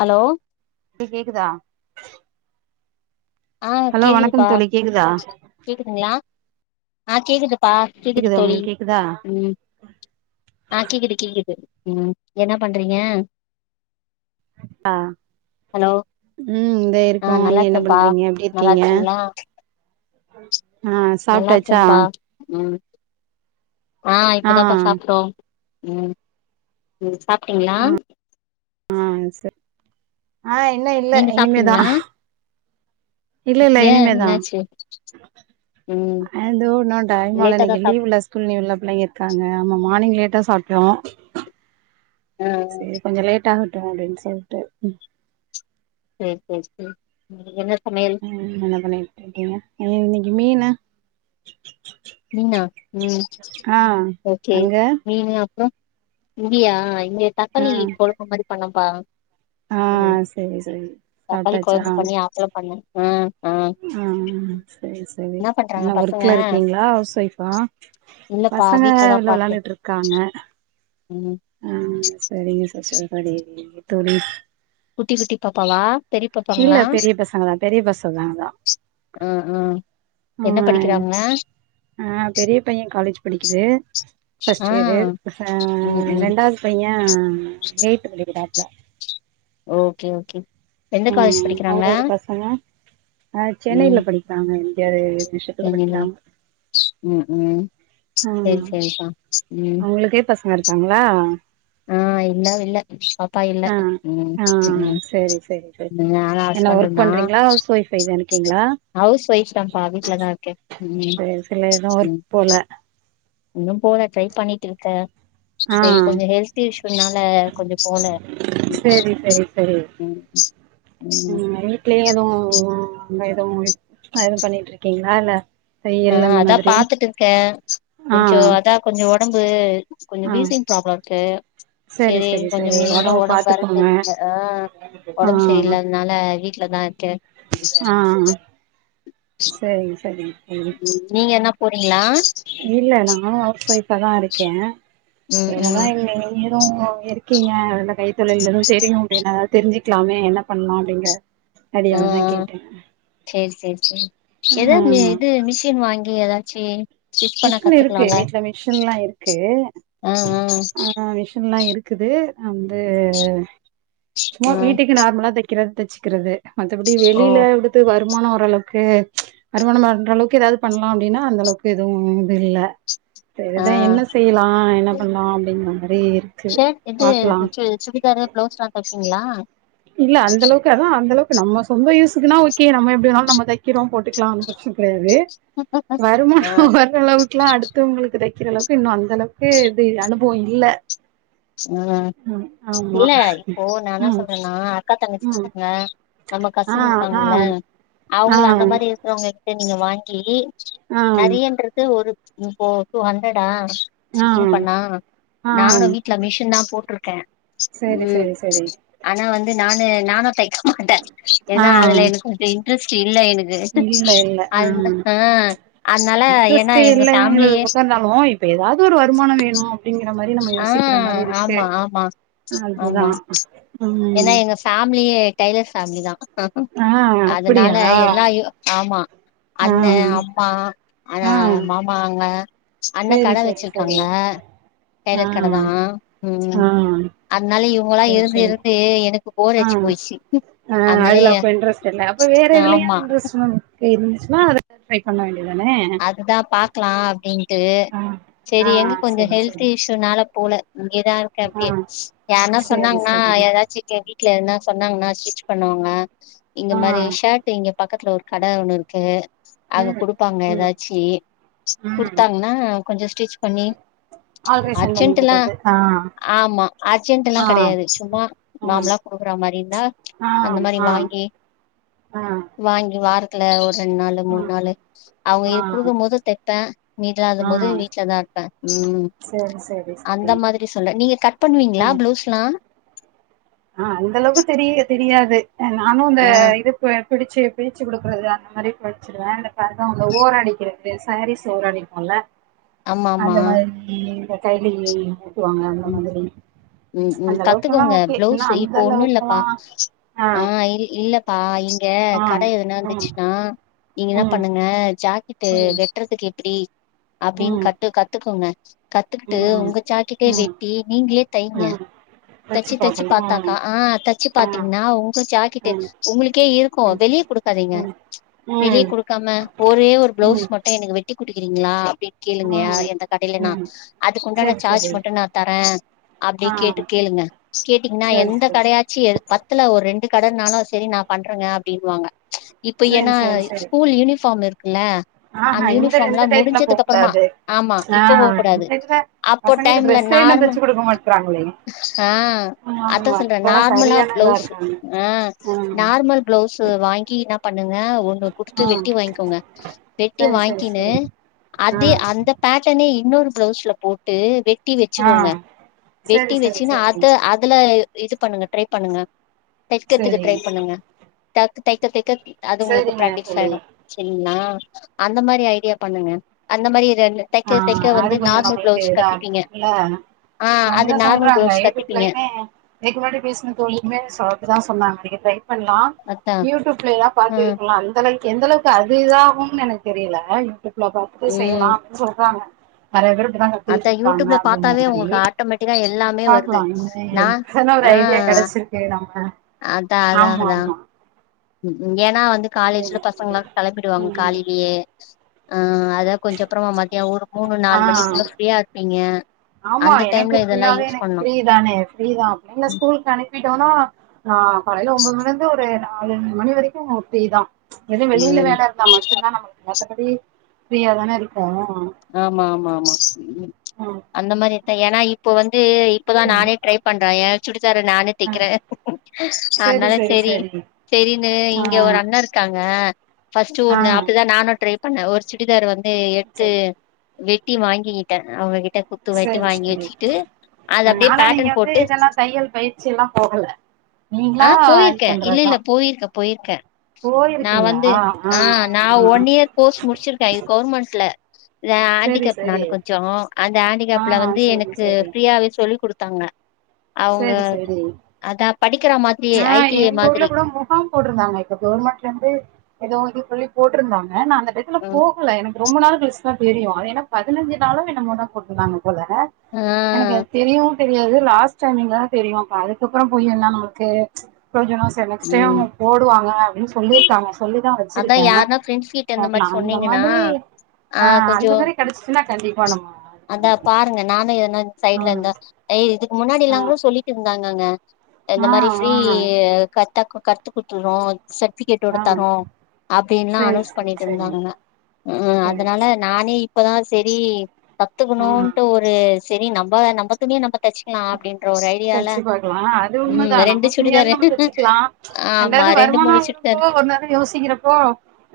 hello இப்ப கேக்குதா ஆ ஹலோ வணக்கம் கேக்குதுப்பா தோழி கேக்குதா அ கேக்குது கேக்குதா தோழி உங்களுக்கு கேக்குதா ஆ கேக்குது கேக்குது ம் என்ன பண்றிங்க ஹலோ ம் தோ ஆ இருக்கோம் நல்லா நீங்க என்ன இருக்கேன்ப்பா பண்றீங்க எப்டி இருக் நல்லா கீங்க இருக்கீங்களா ஆ நல்லா சாப்ட்டாச்சா இருக்கேன்ப்பா ம் ஆ இப்பதாப்பா சாப்ட்டோ ம் ம் சாப்ட்டீங்ளா ஆ சேரி ஆ இன்ன இல்ல நீங்க இனிமேதா சாப்ட்டீங்களா இல்ல இல்ல ஏ இனிமேதா என்னாச்சு ம் அ இதோ நா டைம்மால லேட்டாதா இன்னைக்கு சாப் லீவுல ஸ் ஸ்கூல்ல எவ்ளோ பிள்ளைங்க இருக்காங்க ஆமா மார்னிங் லேட்டா சாப்ட்றோ ஆ ஆ கொஞ்ச லேட் ஆகட்டு அப்டின் சொல்ட்டு ம் சேரி சேரி சேரி இன்னைக்கு என்ன சமையல் ம்ம் என்ன பண்ணிக்கிட்ருக்கீங்க அ இன்னைக்கு மீனா மீனா ம் ஓகே அங்க மீனு அப் அப்றோ இங்கயா இங்க ஆ தக்காளி கொழம்பு மாரி பண்ணம்ப்பா ஆ ம் சரி சரி தக்காளி கொழம்பு சாப்ட்டாச்சா பண்ணி அப்பள பண்ணே ஆ ஆ சேரி சேரி பண்றாங்க என்ன பசங்க ஒர்க்ல இருக்கீங்ளா ஹவுஸ் ஒய்ஃபா இல்லப்பா பசங்க வீட்லதாப்பா வெள்ல இருக்கே வெளாண்டுக்கிட்ருக்காங்க ம் ஆ செரிங்க சிஸ்டர் [unintelligible] தோழி குட்டி சுட்டி பாப்பாலா இல்ல பெரிய பசங்க தா பெரிய பசங் அதா அதா ஆ ஆ என்ன படிக்கிறாங்க ஆ பெரிய பைய காலேஜ் படிக்குது ஃபஸ்ட் ஆ இயாரு ஆ ம் ம் ரெண்டாவ்து பைய எய்ட்த்து முடிக்கிறாப்ல ஓகே ஓகே எந்த காலேஜ் படிக்கிறாங்க அ ஆ ம் சென்னைல படிக்கிறாங்க இந்தியால நிஷத்துல சென்னைலதா படிக்கிறாங்க ம் ம் ஆமா சேரி சேரிப்பா ம் அவுங்களுக்கே பசங்க இருக்காங்களா ஆ இல்லவ் இல்ல பாப்பா இல்ல ஆ ம் ஆ ம் செரி செரி நானு என்ன ஹஸ்பண்டு ஒர்க் தா பண்றீங்ளா ஹவுஸ் வொய்ஃப்ஃபை தா இருக்கீங்களா ஹவுஸ் ஒய்ஃப் தாம்ப்பா வீட்ல தா இருக்கே ம் செரி சில எதுவு ஒர்க் ம் போல இன்னும் போல ட்ரை பண்ணிட்டு இருக்கே ஆ சேரி கொஞ்ச ஹெல்த் இஷ்யூனால கொஞ்ச போல செரி செரி செரி ம் ம் அதா வீட்லயே எதுவு ஆ அங்க எதுவு ஒரு ஹைரல் பண்ணிட்ருக்கீங்களா இல்ல ஆ தையல் அந்த அதா மாதிரி பாத்துட்டு இருக்கே ஆ கொஞ்ச அதா கொஞ்ச ஒடம்பு கொஞ்ச ஆ வீசிங் ப்ராப்ள இருக்கு செரி சேரி செரி கொஞ்ச செரி மீனு‌ ஒடம்ப ஒடம்பு பாத்துக்கோங்க வறுத்தெடுக்ல ஆ ஆ ஒடம்பு செரியில்லாதனால வீட்லதா இருக்கே ஆ செரிங்க செரிங்க தோ ம் நீங்க என்ன போறீங்களா இல்ல நானு ஹவுஸ் ஒய்ஃபா தா இருக்கே ம் என்னதா ம் இங்க இருந் நீரு இருக்கீங்க அந்த கைத்தொழில் எதுவு தெரியு அப்டினா அத தெரிஞ்சுக்லாமே என்னப் பண்லா அப்டிங்க ஆ ஆ சேரி சேரி சேரி எதா ஆ மெ இது மிஷின் வாங்கி எதா சேரி மிஷின் இருக்கு வீட்ல மிஷின்லா இருக்கு ஆ ஆ ஆ மிஷின்லா இருக் குது நா வந்து சும்மா ஆ வீட்டுக்கு நார்மலா தெக் க்கிறத் தச்சுகிறது மத்தபடி ஓ வெளில அப்டித் து வருமானோ ஓரளவுக்கு வருமானம் பண்ற அளவுக்கு எதாவது பண்லா அப்டினா அந்தளவுக்கு எதுவு இது இல்ல ஆ செரிதா என்ன செய்யிலா என்னப் பண்லா அப்டிங்கிற மாரி இருக்கு பாக்லா து சுடிதாருப் பிளவுஸ்லா தெப்பீங்ளா இல்ல அந்தளவுக்கு அதா அந்தளவுக்கு நம்ம சொந்த யூசுக்குனா ஓகே நம்ம எப்டி வேணாலு நம்ப தெக்கிறோம் போட்டுக்லா ஒன்னு பிரச்சன கெடையாது வருமானோ ம் வரு ரளவுக்லா அடுத்தவுங்ளுக்கு தெக்கிற அளவுக்கு இன்னு அந்தளவுக்கு இது அனுபவோ இல்ல அ ம் ஆமா இல்ல இப்போ நானா ம் சொல்றன் னா அக்கா ம் தங்கச்சிங்க நம்ம ஆ கசின் ஆ இருக்காங்கள ஆ அவுங்ள அந்த மாரி றவுங்ககிட்ட நீங்க வாங்கி ஆ நெறையன்றது ஒரு இப்போ டூ ஹண்ட்ரடா ஆ ஸ்டிச்சிங் பண்ணா ஆ நானு வீட்டல மிஷின்தாம் போட்ருக்கே சேரி ம் சேரி சேரி ஆனா வந்து நானு நானு தெக்க மாட்டே ஆ எனா அதுல எனுக்கு கொஞ்சோ இன்ட்ரெஸ்ட் இல்ல எனுகு து இல்ல இல்ல ஆ அது இந்த அ அதனால எனா எங்க ஃபேம்லியே போ இப்ப எதாவது ஒரு வருமானோ வேணு அப்டிங்கிற மாரி நம்ம ஆ யோசிக்ற மாரி இருக்கு ஆமா ஆமா அதுதா ம் ஃபேம்லியே டைலர் ஃபேம்லிதா ஆ அதனால அப்படியா எல்லாயோ ஆமா ஆ அண்ணே அம்மா ஆனா ஆ மாமாங்க அண்ணே சேரி கட சேரி வெச்சிருக்காங்க சேரி ஆ டெய்லர் கடதா ம் ஆ அத்னால இவுங்களா சேரி இருந்து சேரி இருந்து எனுக்கு போர் அடிச்சு போயிச்சு அ அதுல அதனாலயே அப்ப இன்ட்ரெஸ்ட் இல்ல அப்ப வேற எதுலியா ஆமா இன்ட்ரெஸ்ட் [unintelligible] கே இருந்ச்சுனா அத ட்ரைப் பண்ண வேண்டியதானே அதுதா பாக்லா அப்டின்ட்டு ஆ ஆ செரி எங்க கொஞ்சோ சரி ஹெல்த் சரி இஷ் து நாலப் போல இங்கியேதா இருக்கே ஆ அப்டியே யார்னா சேரி சொன்னாங்னா சரி எதாச்சி எ வீட்ல எதனா சொன்னாங்னா ஸ்டிட்ச் பண்ணுவாங்க இந்த ஆ மாரி ஷர்ட்டு இங்க பக்கத்ல ஒரு கட ஒன்னு இருக்கு அங்க ம் குடுப்பாங்க ம் ச்சி ம் குடுத்தாங்னா கொஞ்சோ ஸ்டிச் பண்ணி ஆல்ட்ரேஷன் பண்ணி அர்ஜென்ட்டுலா குடுக்கறது ஆ ஆமா அர்ஜென்ட்டுலாங் ஆ கெடையாது சும்மா ஆ நாம்லா குடுக்கற மாரி இந்தா அந்த மாரி வாங்கி அ வாய்ங்கி வாரத்ல ஒரு ரெண் நாளு மூன் நாளு அவுங்க இ ஆ குடுக்கும் போது தெப்பே ஆ ஆ நீட்டாதம்போது வீட்லதா இருப்பே ம் சரி சரி அந்த சரி மாதிரி சொல்லே நீங்க கட் பண்வீங்ளா ப்ளவுஸ்லா அ அந்தளவுக்கு தெரிய தெரியாது நானு இந்த ஆ இதுப் பே பிடிச்சி பிடிச்சி குடுக்றது அந்த மாரி பிட்ச்சிடுவே இந்த பதோ இந்த ஓரடிக்கிறது சாரீஸ் ஓரோ அடிப்போல ஆமா ஆமா அந்த மாரி இந்தத் தைலி டுவாங்க அந்த ம் மாதிரி ம் ம் அந்த அளவுக்குல்லா கத்துக்கோங்க ஓக் இட்னா ப்ளவுஸ் அந்தளவுக்கலா ஆ நைல் இல்லப் பா இங்க ஆ கட எதுனா ம் இந்துச்சுனா நீங்க என்னாப் ம் பண்ணுங்க ஜாக்கிட்டு ம் வெட் ட்றதுக்கு எப்டி அப்டின் ம் கத்து கத்துகோங்க கத்துகிட்டு ம் உங்க ஜாக்கிட்டே ம் வெட் ட்டி நீங்ளே தைங்க ம் வச்சு தச்சி தச்சிப் பாக்கணு பாத்தாக்கா ம் ஆ தச்சுப் ஆ பாத்தீங்னா உங்க ஜாக்கிட்டே ம் உங்ளுக்கே இருக்கு ம் வெளிய குடுக்காதீங்க வெளியே ம் குடுக்காம ஒரே ஒரு ம் ப்ளவுஸ் ம் மட்டு எனக்கு வெட்டி குடிக்கிறீங்களா அப்டின் ஆ கேளுங்க எந்த கடையிலன்னா ம் அதுக்குண்டான செரி சார்ஜ் செரி மட்டு நா தரே அப்டி ஆ கேட்டு கேளுங்க கேட்டீங்கன்னா செரி எந்த செரி கடையா ச்சு பத்துல ஒரு ரெண்டு கடன்னாலு சரி நா பண்றேங்க அப்டின்னுவாங்க இப்ப செரி ஏன்னா செரி செரி ஸ்கூல் யூனிஃபார்ம் இருக்குல்ல ஆஹா அந்த இந்த யூனிஃபார்ம் இந்த எல்லா டைப்ல போ முடிஞ்சது அப்புறமா கூடாது ஆமா ஆ இப்ப போகக்கூடாது இந்த இதுல அப்போ பசங்களுக்கு டைம்ல ட்ரெஸ்ஸே இன்னு நார்மல் தச்சு குடுக்க மாட்றாங்களே ஆ அதா ஆமா சொல்றே இப்பல்லா நார்மலா சரியான இதா ப்ளவுஸ் இருக்காங்க ம் நார்மல் ப்ளவுஸ்சு வாங்கி என்னா பண்ணுங்க ஒ ன்னு குடுத்து ஆ வெட்டி வாங்கிக்கோங்க வெட்டி செரி செரி வாங்கின்னு செரி ஆ அது அந்த பேட்டர்னே இன்னொரு ப்ளவுஸ்ல போட்டு வெ ட்டி ஆ வச்சுக்கோங்க செரி வெட்டி செரி வச்சுனா அத செரி அதுல இது பண்ணுங்க ட்ரை பண்ணுங்க தைக்கத்துக்கு செரி ட்ரை பண்ணுங்க த தைக்க தைக்க அது உங்களுக்கு செரிங்க ப்ராக்டிஸ் தோழி ஆயிடு சரிங்களா அந்த மாரி ஐடியா பண்ணுங்க அந்த மாரி ரெண்டு ஆ தைக்க தைக்க வந்து நார்மல் ப்ளவுஸ் கத்துப்பீங்க லா ஆ அது நார்மல் ப்ளவுஸ் கத்திப்பீங்க ஆ இதுக்கு முன்னாடி பேசின தோழி [unintelligible] சொன்னாங்க ட்ரை பண்ணலா அதா யூடியூப்லதா பாத்து ம் இருக்கலா அந்தளவுக்கு எந்தளவு அது இதாகும்னு எனக்கு தெரியல யூடியூப் இள பாத்தட்டு ம் செய்யலா சொல்றாங்க நெறைய பேரு இப்பதாங்க அதா குளிச்சுருக்காங்க யூடியூப்ல அப்படின்ற பாத்தாவே மாரி உங்களுக்கு ஆட்டோமேட்டிக்கா எல்லாமே வருது பாக்கலா இனிமே நா அதல்லா ஒரு ஆ ஐடியா கெடைச்சிருக்கு நம்ம அதா அதா ஆமா அதா ஆமா ம் ம் இங்க ஏன்னா வந்து காலேஜ்ல சேரி சேரி பசங்களா கெளம்பிடுவாங்க ம் காலையிலயே ஆ அதா கொஞ்ச அப்பறமா மத்திய ஒரு மூணு நாலு ஆ மணிக்குள்ள ஃப்ரீயா இருப்பீங்க ஆமா அந்த எனக்கு டைம்ல இதெல்லா ஃபுல்லாவே யூஸ் எனக்கு பண்ணலா ஃப்ரீதானே ஃப்ரீ தா அப்பற என்ன ஸ்கூலுக்கு அனுப்பிட்டோன்னா ஆ காலையில ஒம்போது மணிலருந்து ஒரு நாலஞ்சு மணி வரைக்கு பிரீ தா ஏதுவு வெளியில ம் வேல இருந்தா மட்டுந்தா நம்மளுக்கு மத்தபடி ஃப்ரீயா தான இருக்கோ ஆமா ஆமா ஆமா ம் அந்த மாரி ஏன்னா இப்ப வந்து இப்பதா ம் நானே ட்ரை பண்றே ஏ சுடித்தார நானே ஆ ட்டிக்கிறே அதனால சரி சரின்னு ஆ இங்க ஒரு அண்ண இருக்காங்க ஃபர்ஸ்ட்டு ஆ ஒண்ணு அப்படிதா நானு ட்ரை பண்ணே ஒரு சுடிதார் வந்து எடுத்து சரி வெட்டி வாங்கிக்கிட்டே அவங்ககிட்ட த்து வெட்டி சரி வாங்கி சரி வச்சுட்டு அது ஆ, அப்டியே ஆனா நீங்க பேட்டன் வந்து போட்டு இதெல்லா தையல் பயி ற்சிலா போகல ஆ நீங்களா இது போயிருக்கே இல்ல பண்றதுதா இல்ல போயிருக்கே போயிருக்கே நா வந்து ஆ நா ஆ ஒன் இயர் கோர்ஸ் முடிச்சிருக்கே இது கவுர்மெண்ட்ல இத சரி ஆண்டிகேப் நா சரி கொஞ்ச அந்த ஆ ஆண்டிகேப்ல வந்து சரி எனக்கு சரி ஃப்ரீயாவே சொல்லி குடுத்தாங்க அவங்க சரி சரி அதா படிக்கிற மா ஆ எங்க ஊர்ல கூட மொ பார்ம் போட்ருந்தாங்க இப்ப கவுர்மெண்ட்ல இருந்து ஏதோ இது சொல்லி போட்ருந்தாங்க நா அந்த டத்துல ம் போகல எனக்கு ரொம்ப நாள் கழிச்சுதா தெரியு ஏன்னா பதினஞ்சு நாளு என்னமோதா போட்ருந்தாங்க போல எனக்கு ஆ தெரியவு தெரியாது லாஸ்ட் டைமிங்க தா தெரியு அப்ப அதுக்கப்பற போய் என்னான் நம்மக்கு ப்ரயோஜனம் நெக்ஸ்ட் ம் டைம் போடுவாங்க அப்டின் சொல்லி அதா யாருன்னா ஃபிரெண்ட்ஸ் கிட்ட இந்த மாரி பாக்கலா அந்த சொன்னீங்கனா மாதிரி ஆ கொஞ்சோ அந்த மாரி கெடச்சிச்சுன்னா கண்டிப்பா நம்ம இது அதா பண்றோ பாருங்க நானு என்னான் ஆ சைட்ல இந்த ய் இதுக்கு முன்னாடில்லாங் கூட சொல்லிட்டு இருந்தாங்கங்க இந்த ஆ ஆ மாரி ஃப்ரீ கத்தா கத்து குடுத்துறோ சர்டிபிகேட்டோட ஆ ஆ தரோ அப்டின்லா சேரி அனவுஸ் சேரி பண்ணிட்டு சேரி இருந்தானுங்க ம் சேரி அதனால நானே இப்பதா செரி சேரி ஆ கத்துக்கணுன்ட்டு ஒரு செரி நம்ம நம்ப துணிய நம்ம தச்சு ம் அப்டின்ற ஒரு ஐடியால தச்சு பாக்கலா அது உண்மதா ம் ரெண்டு நம்ம துணியாவது சுடிதாரு நம்ம தச்சுக்கலா ஆமா ரெண்டாவது ரெண்டு வருமான மூணு இருப்போ சுடிதாரு ஒரு நாது யோசிக்கிறப்போ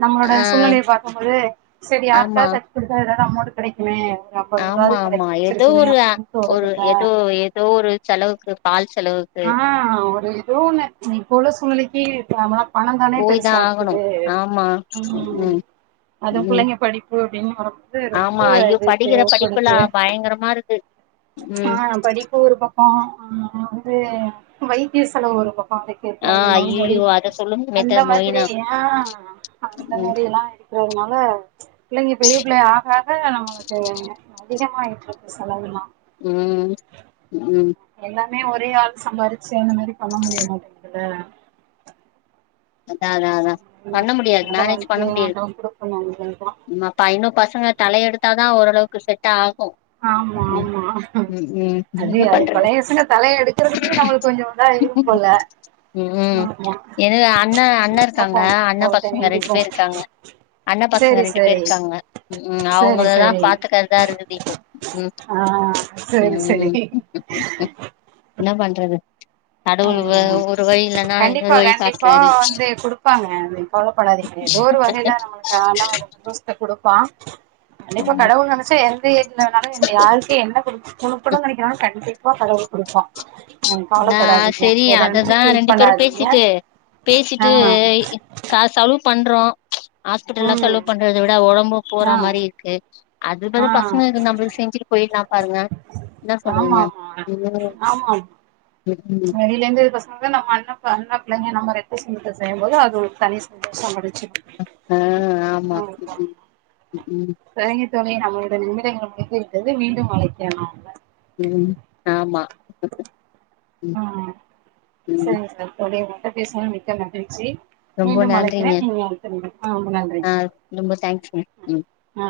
நம்மளோட ஆ சூழ்நிலைய பாக்கு போது சரி யாருக்கா ஆமா தச்சு குடுத்தா எதா அமௌண்டு கெடைக்குமே ஒரு ஆமா ஐம்பதுருபாவது ஆமா ஏதோ கெடைச்சிருக்குமே ஒரு அ அப்டின்னு ஒரு தோணுதுல ஏதோ ஏதோ ஒரு செலவுக்கு பால் செலவுக்கு ஆனா ஒரு எதோ ஒன்னு இப்ப உள்ள சூழ்நிலைக்கு பண பணம் தான போய் தான் ஆகணும் பெருசாக்குது ஆமா உ ம் அதுவு ம் பிள்ளைங்க படி புரோட்டின் ரொம்ப ஆமா ஐயோ இது படிக்கிற தேவைப்படுது படிப்புலாம் பயங்கரமா இருக்கு ஆ ம் படிப்பு ஒரு பக் ப வந்து வைத்திய செலவு வரும்ல பாடெக்ட் ஆ சேப்லங்க நோய் நொடி ஐயையோ அத சொல்லுங்க அந்த மிஸ்டர் மாதிரி மொய்னா ஆ அந்த ம் மாரிலா ஓம் நாள பிள்ளைங்க பெரிய பிள்ளை ஆக ஆக நம்மளுக்கு அதிகமாயிட்டு இருக்கு செலவுலா ம் ம் எல்லாமே ஒரே ஆள் சம்பாரிச்சு அந்த மாரி பண்ண முடிய மாட்டிக்குது அதா அதா அதா என்ன நல்ல வாழ்க்கைய ஆண்டவ குடுக்கணு அவ்ளோ தா உங்க பயனு பசங்க தலைய எடுத்தாதா ஓரளவுக்கு செட் ஆகு ஆமா ஆமா அதி என்ன அது பண்றது பழையசங்க தலையை எடுக்கறதுமே நம்மளுக்கு கொஞ்சோ இதா ஆயிடு போல ம் ஆமா எனக்கு அண்ண அண்ண இருக்காங்க பாப்போ அண்ண கடவுள்ட்ட பசங்க ரெண்டு வேண்டிப்போ பேர் இருக்காங்க அண்ண பசங்க சேரி ரெண்டு பேர் சேரி இருக்காங்க ம்க்கு சேரி அவங்களதா சேரி பாத்துக்கிறதுதா இருந்து து இப்போ ம் ஆ சேரி சேரி ம் என்ன பண்றது கடவுள் ம் ஒரு வழி இல்லனா இன்னொரு கண்டிப்பா வழி கண்டிப்பா காட்றாரு வந்து குடுப்பாங்க நீங்க கவலைப்படாதீங்க எதோ ஒரு வகையில நம்மளுக்கு ஆண்டவ எவ்ளோ குடுப்பா கண்டிப்பா ஆமா கடவுள் நெனைச்சா இது என்னனாலு யாருக்கு என்ன குடுக்கணுன் நெனைக்கிறானோ கண்டிப்பா கடவுள் குடுப்பா ம் காலப் ஆ செரி அத தா ரெண்டு பேரு பேசிட்டு ஆ பேசிட்டு அ காஸ் செலவு பண்றோ ஹாஸ்பிட்டல்லா செலவு ம் பண்றது விட உடம்பு ஆ போற மாரி இருக்கு அது ஆ பதிலா பசங்களுக்கு நம்மளுக்கு செஞ்சு போயிர்லா பாருங்க என்ன ஆமா சொல்றீங்க மா ம் ஆமா ம் வெளிலருந்து பசங்க நமக்காக நம்ம அண்ண அண்ணன் பிள்ளைங்க நம்ம ரத்த சொந்தத்தை செய்யும் போது அது ஒரு தனி சந்தோஷம் முடுஞ்ச்சு அ ஹ் ஹ ஆமா ம் ம் சரிங்க தோழி நம்மளுடைய நிமிடங்கள் முடிந்து விட்டது மீண்டு அழைக்கிற நாங்க ம் ஆமா ஆ ம் ம் சரிங்க சரி தோழி உங்கள்ட்ட பேசினது மிக்க மகிழ்ச்சி ரொம்ப மீண்டும் நன்றிங்க அழைக்கிறேன் நீங்க [unintelligible] ஆ ரொம்ப நன்றி ஆ ரொம்ப தேங்க்ஸ்ங்க ம் அ